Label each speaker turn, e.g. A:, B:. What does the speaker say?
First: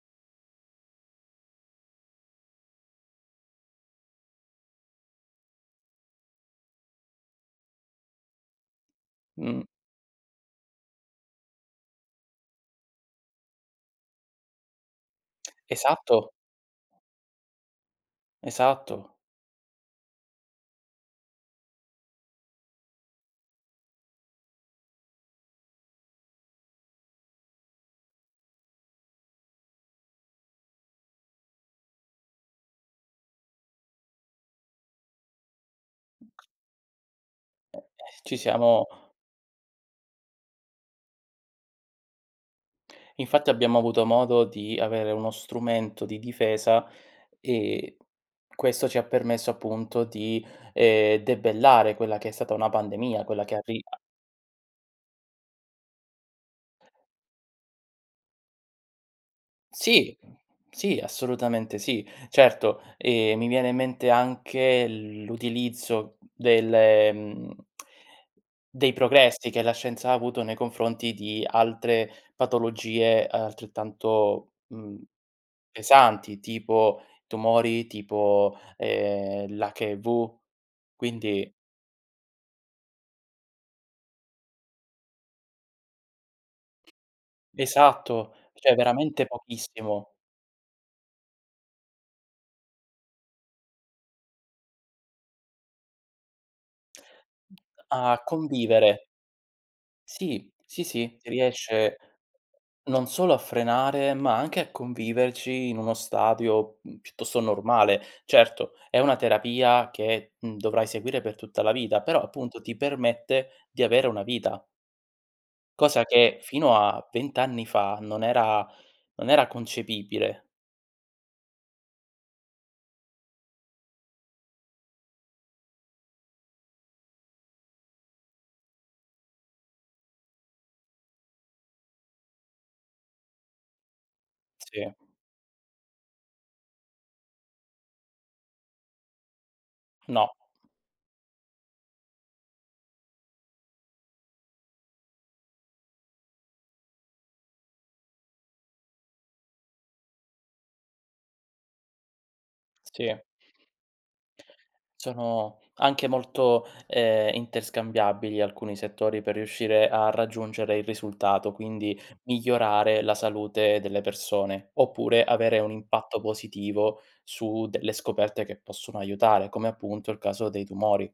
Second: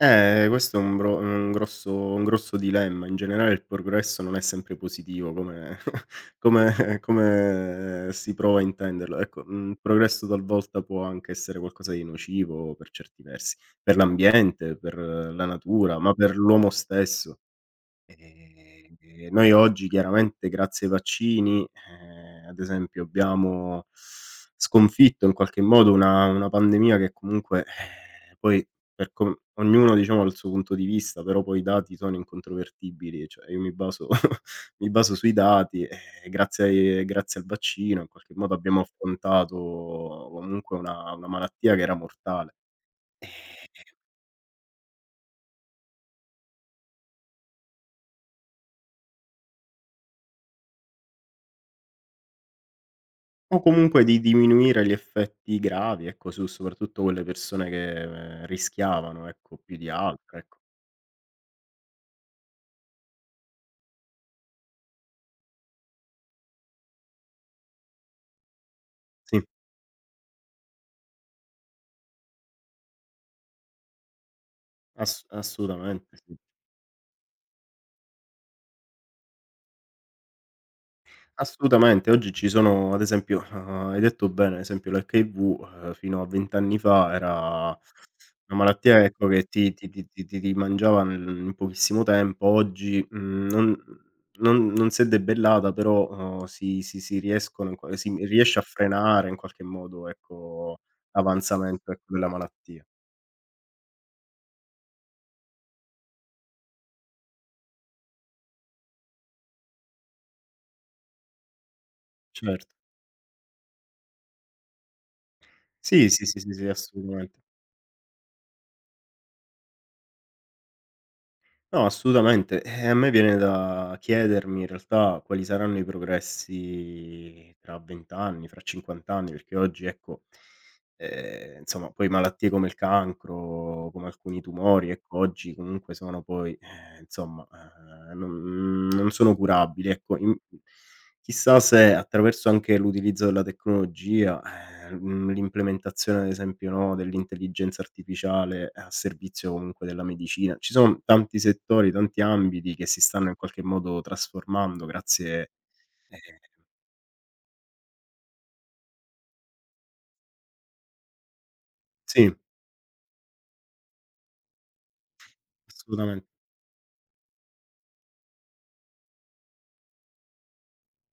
A: Eh questo è un gro un grosso un grosso dilemma. In generale il progresso non è sempre positivo come come come si prova a intenderlo. Ecco,
B: Mh.
A: mhmm, progresso talvolta può anche essere qualcosa di nocivo per certi versi, per l'ambiente, per la natura, ma
B: Esatto.
A: per l'uomo stesso.
B: Esatto.
A: Ehm, noi oggi chiaramente grazie ai vaccini, ehm, ad esempio abbiamo sconfitto in qualche modo una una pandemia che comunque ehm, poi per com ognuno diciamo ha il suo punto di vista, però poi i dati sono incontrovertibili, cioè io mi baso mi baso sui dati, ehm, grazie grazie al vaccino in qualche
B: Ci
A: modo abbiamo
B: siamo
A: affrontato comunque una una malattia che era mortale,
B: Infatti abbiamo
A: ehm
B: avuto modo di avere uno strumento di difesa, ehm, questo ci ha permesso appunto di, ehm, debellare quella che è stata una pandemia, quella che
A: O
B: arriva.
A: comunque di diminuire gli effetti gravi, ecco su soprattutto quelle persone che rischiavano, ecco più di
B: Sì,
A: altre, ecco.
B: sì assolutamente sì. Certo, ehm, mi viene in mente anche l'utilizzo delle, mhmm dei
A: Sì.
B: progressi che la scienza ha avuto nei confronti di altre patologie altrettanto, mhmm,
A: Ass assolutamente sì.
B: pesanti tipo tumori, tipo, ehm, l'HIV. Quindi
A: Assolutamente. Oggi ci sono ad esempio, uhm, hai detto bene ad esempio l'HIV, ehm. fino a 20 anni fa era
B: Esatto,
A: una
B: cioè
A: malattia
B: veramente
A: ecco che ti ti ti
B: pochissimo.
A: ti ti ti mangiava nel in pochissimo tempo. Oggi, mhmm, non non non si è debellata però, uhm, si si si riescono in qua ehm, si
B: A
A: riesce a
B: convivere.
A: frenare in qualche modo
B: Sì,
A: ecco,
B: sì, sì, ti
A: l'avanzamento
B: riesce
A: ecco, della malattia.
B: non solo a frenare, ma anche a conviverci in uno stadio, mhmm, piuttosto normale. Certo è una terapia che, mhmm, dovrai seguire per tutta la vita, però appunto
A: Cert
B: ti permette di avere una vita. Cosa
A: Sì, sì,
B: che
A: sì, sì, sì
B: fino a 20
A: assolutamente.
B: anni fa non era non era concepibile.
A: No assolutamente. Ehm, a me viene da chiedermi in realtà quali saranno i progressi tra 20 anni, fra 50 anni, perché oggi ecco, ehm, insomma poi malattie come il cancro, come alcuni tumori
B: Sì.
A: ecco oggi comunque sono poi, ehm, insomma, ehm, non non sono curabili. Ecco
B: No.
A: in chissà se attraverso anche l'utilizzo della tecnologia, ehm, mhmm, l'implementazione ad esempio, no, dell'intelligenza artificiale a servizio comunque della medicina ci son tanti settori, tanti ambiti che si
B: Sì.
A: stanno in qualche modo trasformando grazie,
B: Sono anche
A: ehm
B: molto, ehm, interscambiabili alcuni settori per riuscire a raggiungere il risultato, quindi
A: Sì.
B: migliorare la salute delle persone, oppure avere un impatto
A: Assolutamen
B: positivo su delle scoperte che possono aiutare, come appunto il caso dei tumori.